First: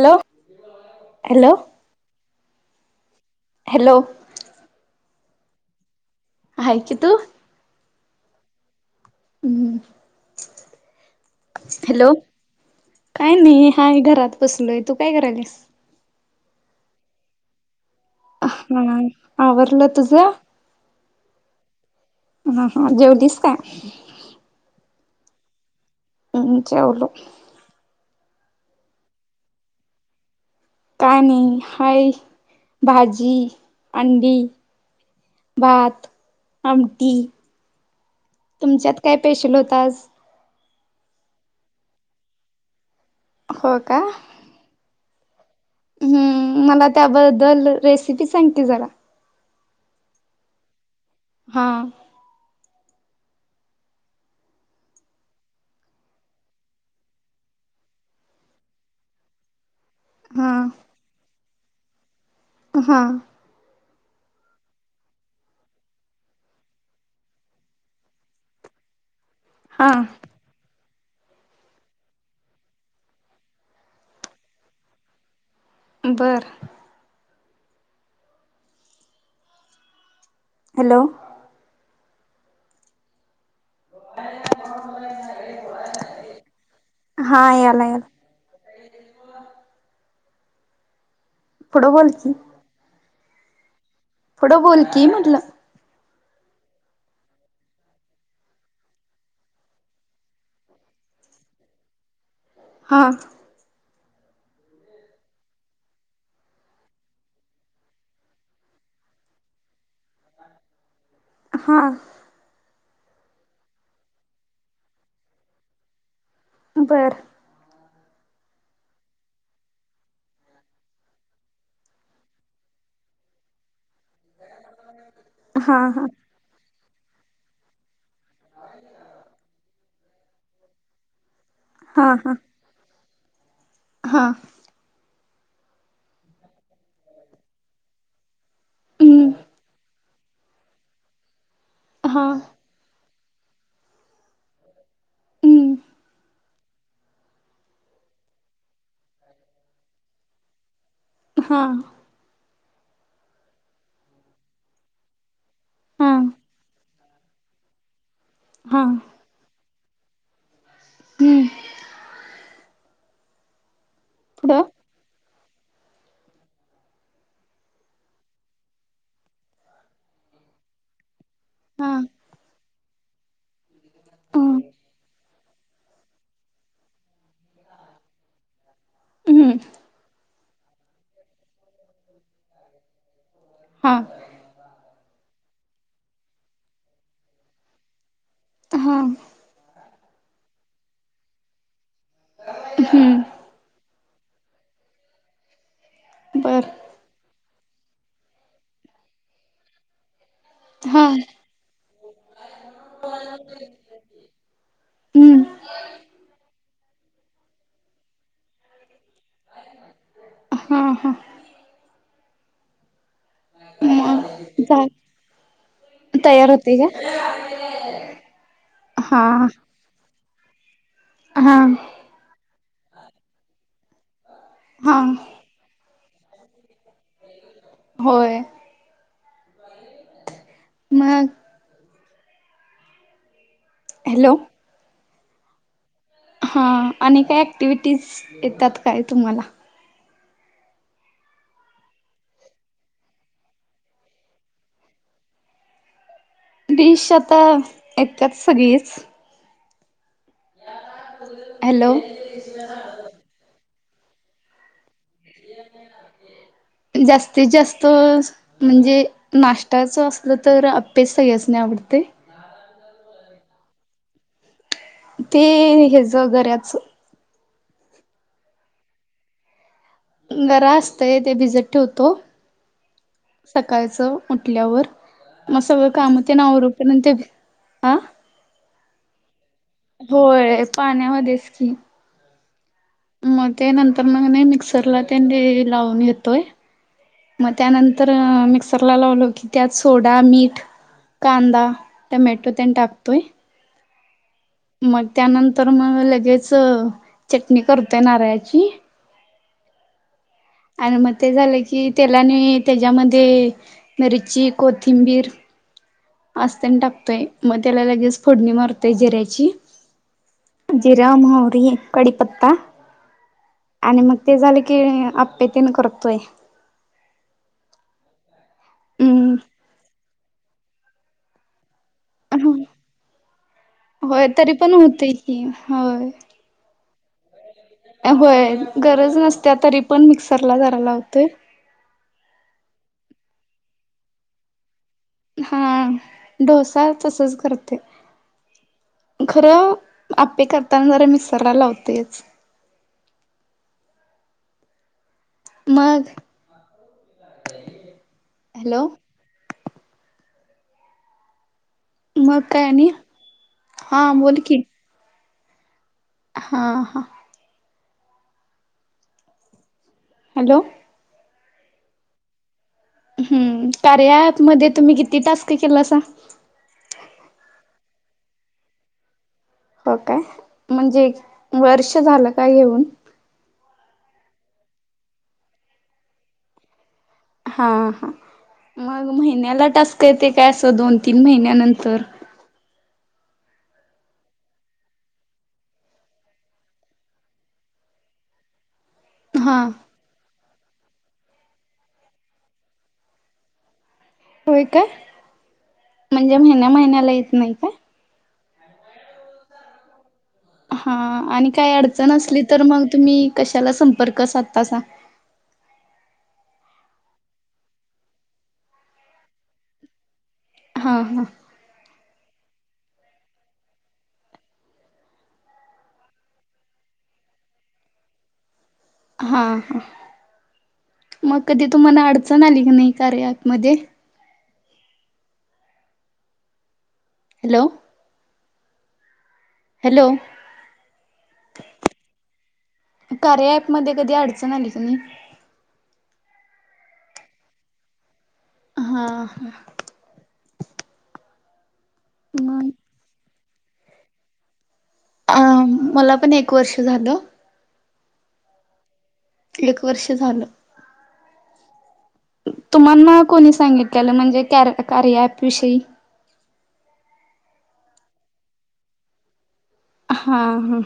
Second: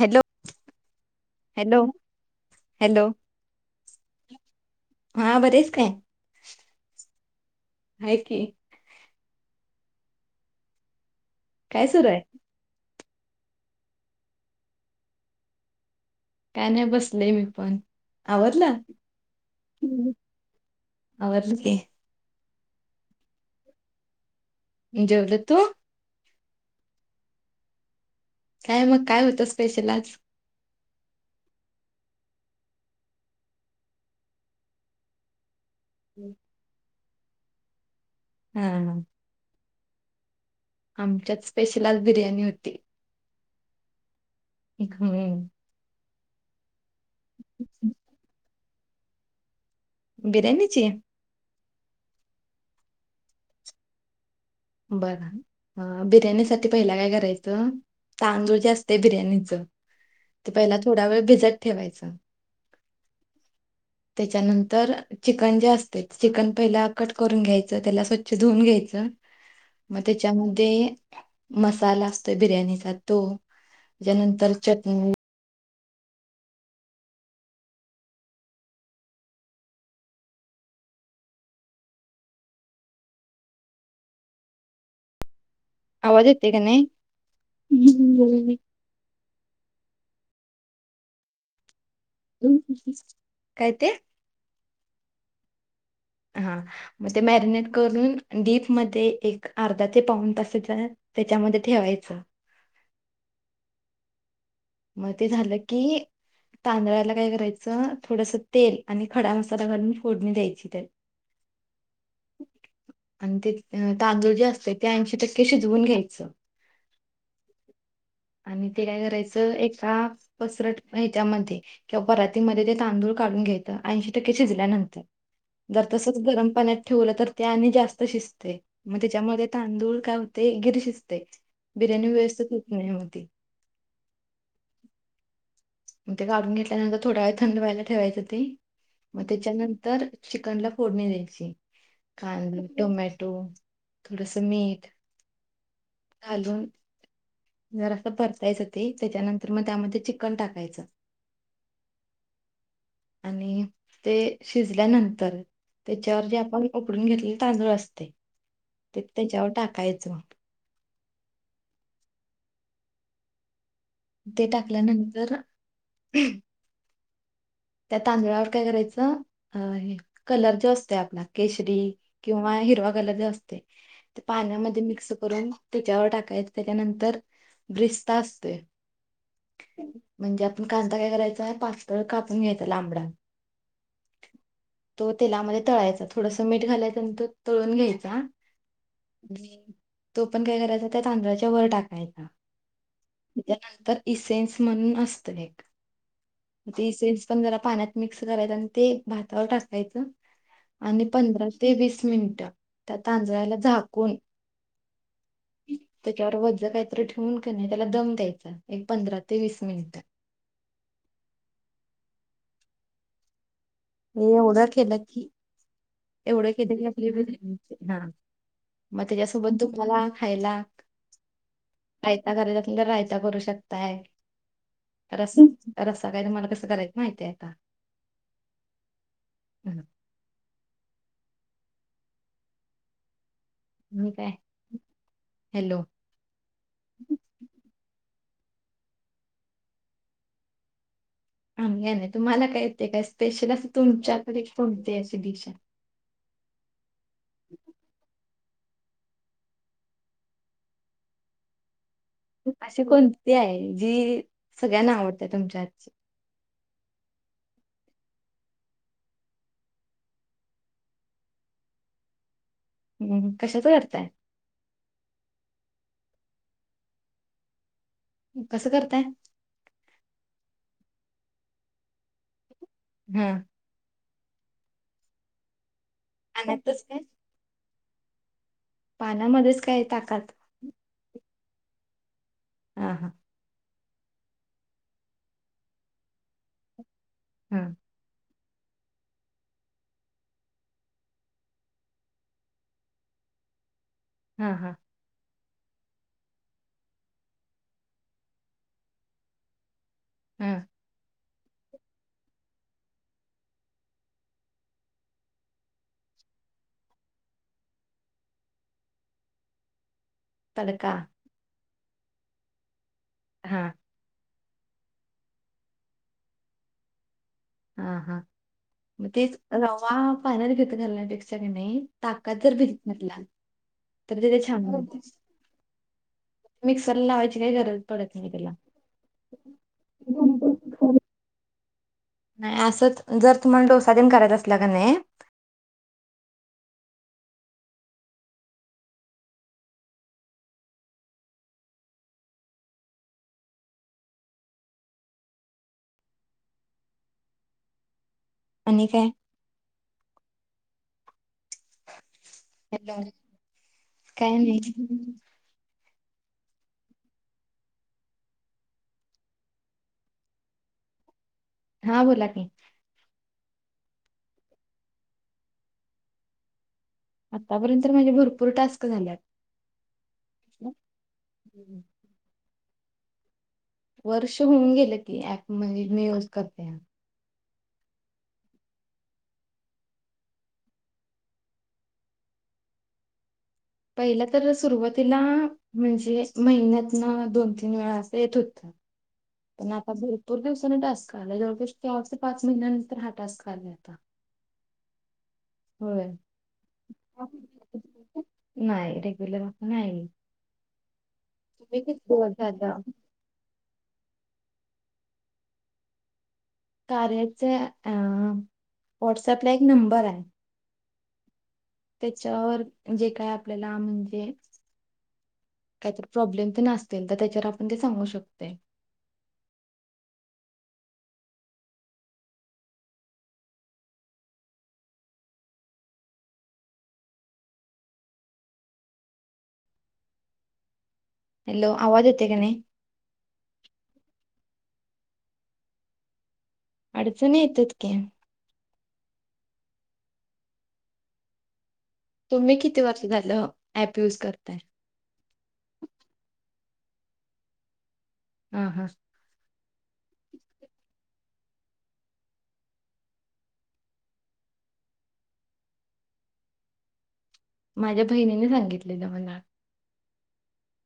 Hello hello hello! Hello! हा बरी हायस काय? आहे की तू? हाय की. हम्म काय सुरू हॅलो आहे काय नाही, हाय घरात बसलोय तू काय करायलास. काय? नाही बसले मी पण. आवरला हा आवरलं तुझं? आवरल की. हा हा जेवलीस काय? मी जेवलो तू? हम् जवलो. काय मग काय होतं, स्पेशल आज? कायणी हय भाजी, अंडी. भात. ह [unintelligible] आमटी, तुमच्यात हा काय पेशल होत आज? आमच्यात स्पेशल आज बिर्याणी होती. हो का? होय. हम्म मला त्याबद्दल हम्म रेसिपी सांगते जरा. बिर्याणीची? हा बर, बिर्याणी साठी पहिला काय करायचं तांदूळ जे असत बिर्याणीचं. हा ते पहिला थोडा वेळ भिजत ठेवायचं. हा [unintelligible] त्याच्यानंतर चिकन जे असतय, चिकन पहिला कट करून घ्यायचं त्याला स्वच्छ धुवून घ्यायचं. हा म त्याची त्यामध्ये मसाला असतो बिर्याणीचा तो त्यानंतर चटणी बरं. हॅलो. [inaudible] आवाज येतोय का नाही? हा याला याला पुड बोल की काय ते पुड बोल क मनल हा मग ते मॅरिनेट करून डीप मध्ये एक अर्धा ते पाऊन तासचा त्याच्यामध्ये ठेवायचं. हां. म ते झालं की. तांदळाला काय करायचं थोडस तेल आणि खडा मसाला घालून फोडणी द्यायची त्या [unintelligible] हा. आणि ते तांदूळ जे असतय ते ऐंशी टक्के शिजवून घ्यायचं. बरं. आणि ते काय करायचं? एका पसरट हेच्यामध्ये किंवा परातीमध्ये ते तांदूळ काढून घ्यायचं ऐंशी टक्के शिजल्यानंतर हा जर हा तच गरम पाण्यात ठेवल तर शिजतय म त्याच्यामध्ये तांदूळ काय होतय गिर शिजतय हा बिर्याणी व्यवस्थित हो मेहनती हां. म ते काढून घेतल्यानंतर, थोडा वेळ थंड व्हायला ठेवायचं ते म हम्म त्याच्यानंतर चिकनला फोडणी द्यायची. हा कांदा, टोमॅटो थोडस मीठ हम्म घालून जरास परतायचं ते, त्याच्यानंतर म त्यामध्ये चिकन टाकायचं. हा. आणि ते शिजल्यानंतर हा त्याच्यावर जे आपण उकडून घेतलेले तांदूळ असतय. हा. त्याच्यावर टाकायचं. हम [inaudible] ते टाकल्यानंतर त्या तांदळावर काय करायचं अ हे कलर जो असतोय आपला केशरी हा किंवा हिरवा कलर जो असतोय, ते हम्म पाण्यामध्ये मिक्स करून त्याच्यावर टाकायचं, त्याच्यानंतर ब्रिस्ता असतो हा म्हणजे म कांदा काय करायचां पाताळ कापून घ्यायचा लांबडा हा. तो तेलामध्ये तळायचा थोडस मीठ घालायचं, आणि तो तळून घ्यायचा. हा. तो पण काय करायचा, त्या तांदळाच्या वर टाकायचा हम्म. त्यानंतर इसेन्स म्हणून असत एक बर [inaudible] ते इसेन्स पण जरा पाण्यात मिक्स करायचं, आणि ते भातावर टाकायचं हा आणि पंधरा वीस ते वीस मिनिटं त्या तांजळाला झाकून हम्म त्याच्यावर वज काहीतरी ठेवून. का नाही त्याला दम द्यायचा एक पंधरा ते वीस मिनिट. हा, हा. मग एवढ जा केल की तयार एवढं होते क का आप [unintelligible] ह मग हा त्याच्यासोबत दुमला खायला हा. एका बरबरला रायता करू शकताय हा तर असं रस्सा काय तुमला कंस करायचं माहितीय आता. होय हं. [inaudible] मग. म काय हॅलो [inaudible] हॅलो. हा आणि काय ऍक्टिव्हटीज येतात ताई तुम्हाला. नाही, नाही तुम्हाला काय, काय स्पेशल असं तुमच्याकडे कोणती? अशी डिश आहे. डीश आता येतात सगळीच. [inaudible] हॅलो आशी कोणती आहे. जी सगळ्यांना आवडते तुमच्या हातची. जास्तीत, जास्त. म्हणजे नाश्ट्ययाचं असलं तर आपे सगळ्यासनीच आवडते. ह कशाच करताय? ते हरभऱ्याच. कसं करताय? घरा असतेय ते भिजत ठेवतो. हा. सकाळचं उठल्यावर मग सगळं काम नं ते आवरून पाण्यातच पुन्हा ते अं पानामध्येच काय ताकात होय पाण्यामध्येच की हां हं मग ते नंतर मग नाही मिक्सरला ते लावून घेतोय मग हा त्यानं तर मिक्सर ला लावल की त्यात सोडा मीठ कांदा टमॅटो तेनं टाकतोय. हा हा मग त्यानंतर मग लगेच चटणी करतोय नारळाची हं आणि मग ते झालं की तेलाने त्याच्यामध्ये मिरची कोथिंबीर असतंनं टाकतोय मग त्याला लगेच फोडणी मारतोय जीऱ्याची तडका जीरा, मौहरी, कडीपत्ता हा आणि मग ते झालं की आप्पे तेन करतोय. हा हा मग हम्म तेच रवा फायनल घेत घालण्यापेक्षा की नाही ताकात जर भिजत घातला तर होय ते ते तरी छान पण होतंय होतय की होय. मिक्सर लावायची त्याला होय गरज नसत्या तरी पण मिक्सरला जरा लावते. नाही असंच जर तुम्हाला डोसा दिन करायचा असला की नाही. हा डोसा तसच करते खरं आप्पे करताना जरा मिक्सरला लावतेच मग आणि हॅलो काय मग काय आणि हॅलो हा बोल काय की नाही हा हा हॅलो हा बोला की. हम्म कार्या एॅप मध्ये तुम्ही किती टास्क केलासा? आतापर्यंत तर माझे भरपूर टास्क झाल्यात. हो काय म्हणजे वर्ष झालं काय घेऊन? वर्ष होऊन गेलं की ऍप म्हणजे मी यूज करतेया. हां हां मग महिन्याला टास्क येते काय असं दोन तीन महिन्यानंतर? पहिला तर सुरुवातीला म्हणजे, महिन्यात तीन वेळा असं येत होतं. [inaudible] हा पण आता भरपूर दिवसानी टास्क आलाय. जवळजास चार ते पाच महिन्यानंतर हा टास्क आला आता. होय काय? होय. म्हणजे महिन्या महिन्याला येत नाही का? नाही रेगुलेर असं नाही. हा आणि काही तुम्ही किती अडचण दिवस असली तर झालं मग तुम्ही कशाला संपर्क साधतासा. कार्याच्या अं व्हॉट्सअपला एक नंबर आहे. हं हं. त्याच्यावर जे काय आपल्याला म्हणजे काहीतरी प्रॉब्लेम तेन आसतील तर त्याच्यावर आपण ते सांगू शकतयं. हा हं. मग कधी तुम्हाला अडचण आली का नाही कार्य अॅपमध्ये? हॅलो हॅलो हॅलो, आवाज येतय का नाई? कार्या ऍपमध्ये कधी अडचण आली क नी अडचणी येतात की, हा हा तुम्ही मग किती वर्ष झालं ऍप युज करताय? अ, मला पण एक वर्ष झालं. हा हा एक वर्ष झालं. तुम्हाना कोणी सांगितलेलं म्हणजे कॅरं कार्या ॲप विषयी? माझ्या बहिणीने सांगितलेलं मना. हा हं,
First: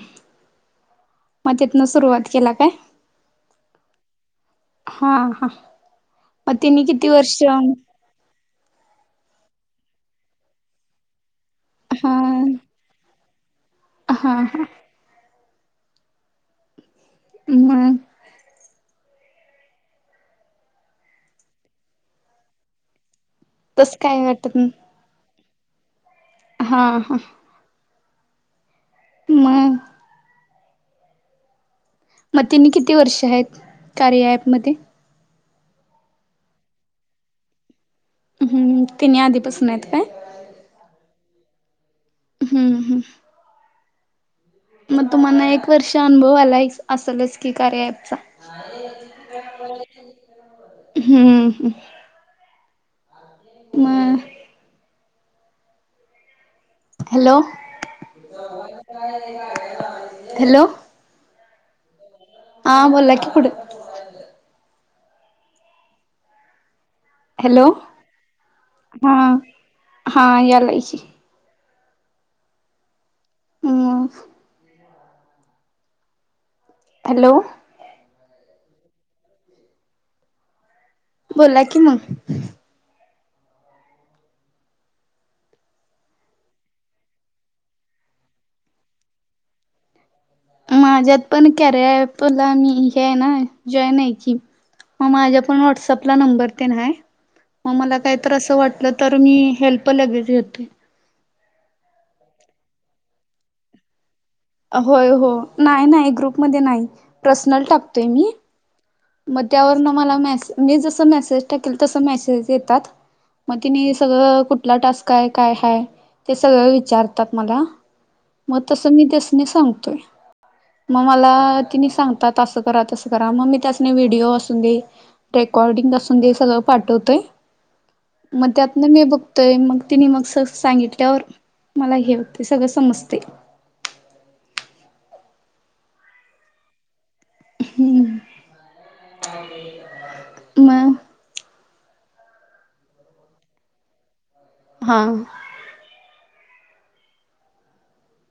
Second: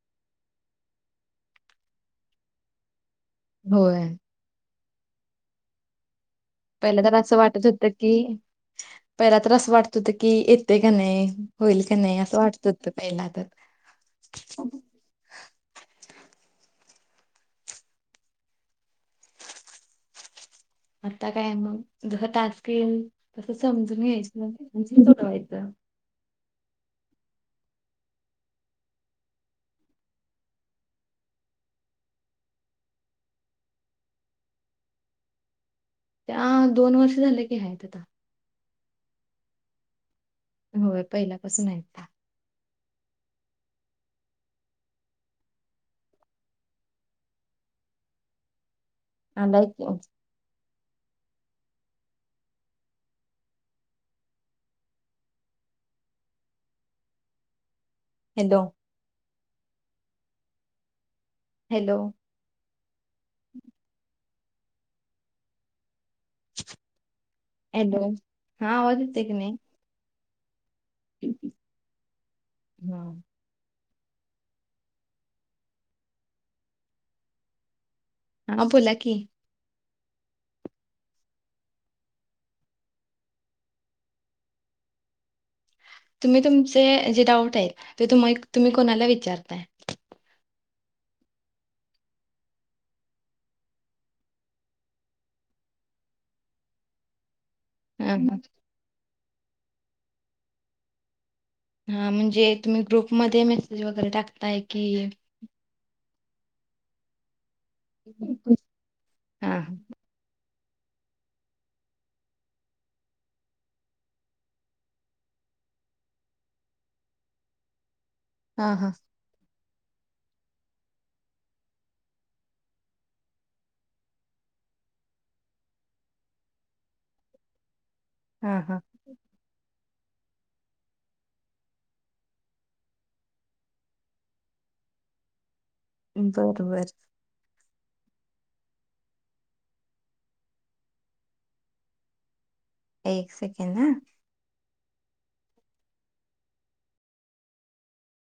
म तीतना सुरुवात केला काय? होय. हा हा, म तिनी पहिला किती तर वर्ष असं वाटत होतं की, पहिला तर असं वाटत होतं की, येते का नाय, होईल का हा नाय, असं वाटत होत तं पहिला तर हा हा. मग आता काय मंग, जसां टास्क येईल. तसं तस समजून काय घ्यायचं वाटत नाही. अनं [unintelligible] हा हा मग म तिनी किती वर्ष हायेत कार्य ॲप मध्ये त्या दोन वर्ष झाले की हायेत आता हम्म, तिनी आधीपासन येत काय? होयं. पहिल्यापासून आहेत त्या हूं हूं म तुम्हाना एक वर्ष अनुभव आलाय असलच की, कार्या अँपचा. आलाय की हम्म हं म हॅलो हॅलो हॅलो हॅलो आं बोला की पुढं हॅलो एलो हा, आवाज येतोयं की नायं. हां यालायं की, हां म हॅलो हा बोला की, बोला की म तुम्ही तुमचे जे डाऊट येत. ते तुम तुम्ही कोणाला विचारताय? माझ्यात पण कार्या अँप ला मी हे हाय ना जॉईन आय की, म माझ्या पण व्हॉट्सअपला नंबर तेनं हाय मग मला हा कायतर हा असं वाटलं तर मी हेल्प लगेचं घेतोय. हा म्हणजे तुम्ही ग्रुपमध्ये मेसेज वगैरे टाक अ होय हो नाय नाय ग्रुपमध्ये नाई पर्सनल टाप [inaudible] मग त्यावरन मला मेसे मी जस मेसेज टाकेल तस मेसेज येतात. मग तिने सगळं कुठला टास्क हाय, काय हय? ते सगळं विचारतात मला म हा तसं मी त्यासनी सांगतोय. मग मला तिने सांगतात असं करा तसं करा मग मी त्यास व्हिडिओ असून दे रेकॉर्डिंग असून दे सगळं पाठवतय. मग हा त्यात हा ना मी बघ तोय मग तिने मग स सांगितल्यावर मला हे हुते सगळं समजते. बरं बरं. हम्म. [unintelligible] [inaudible] मग. एक सेकेंद हा. हा.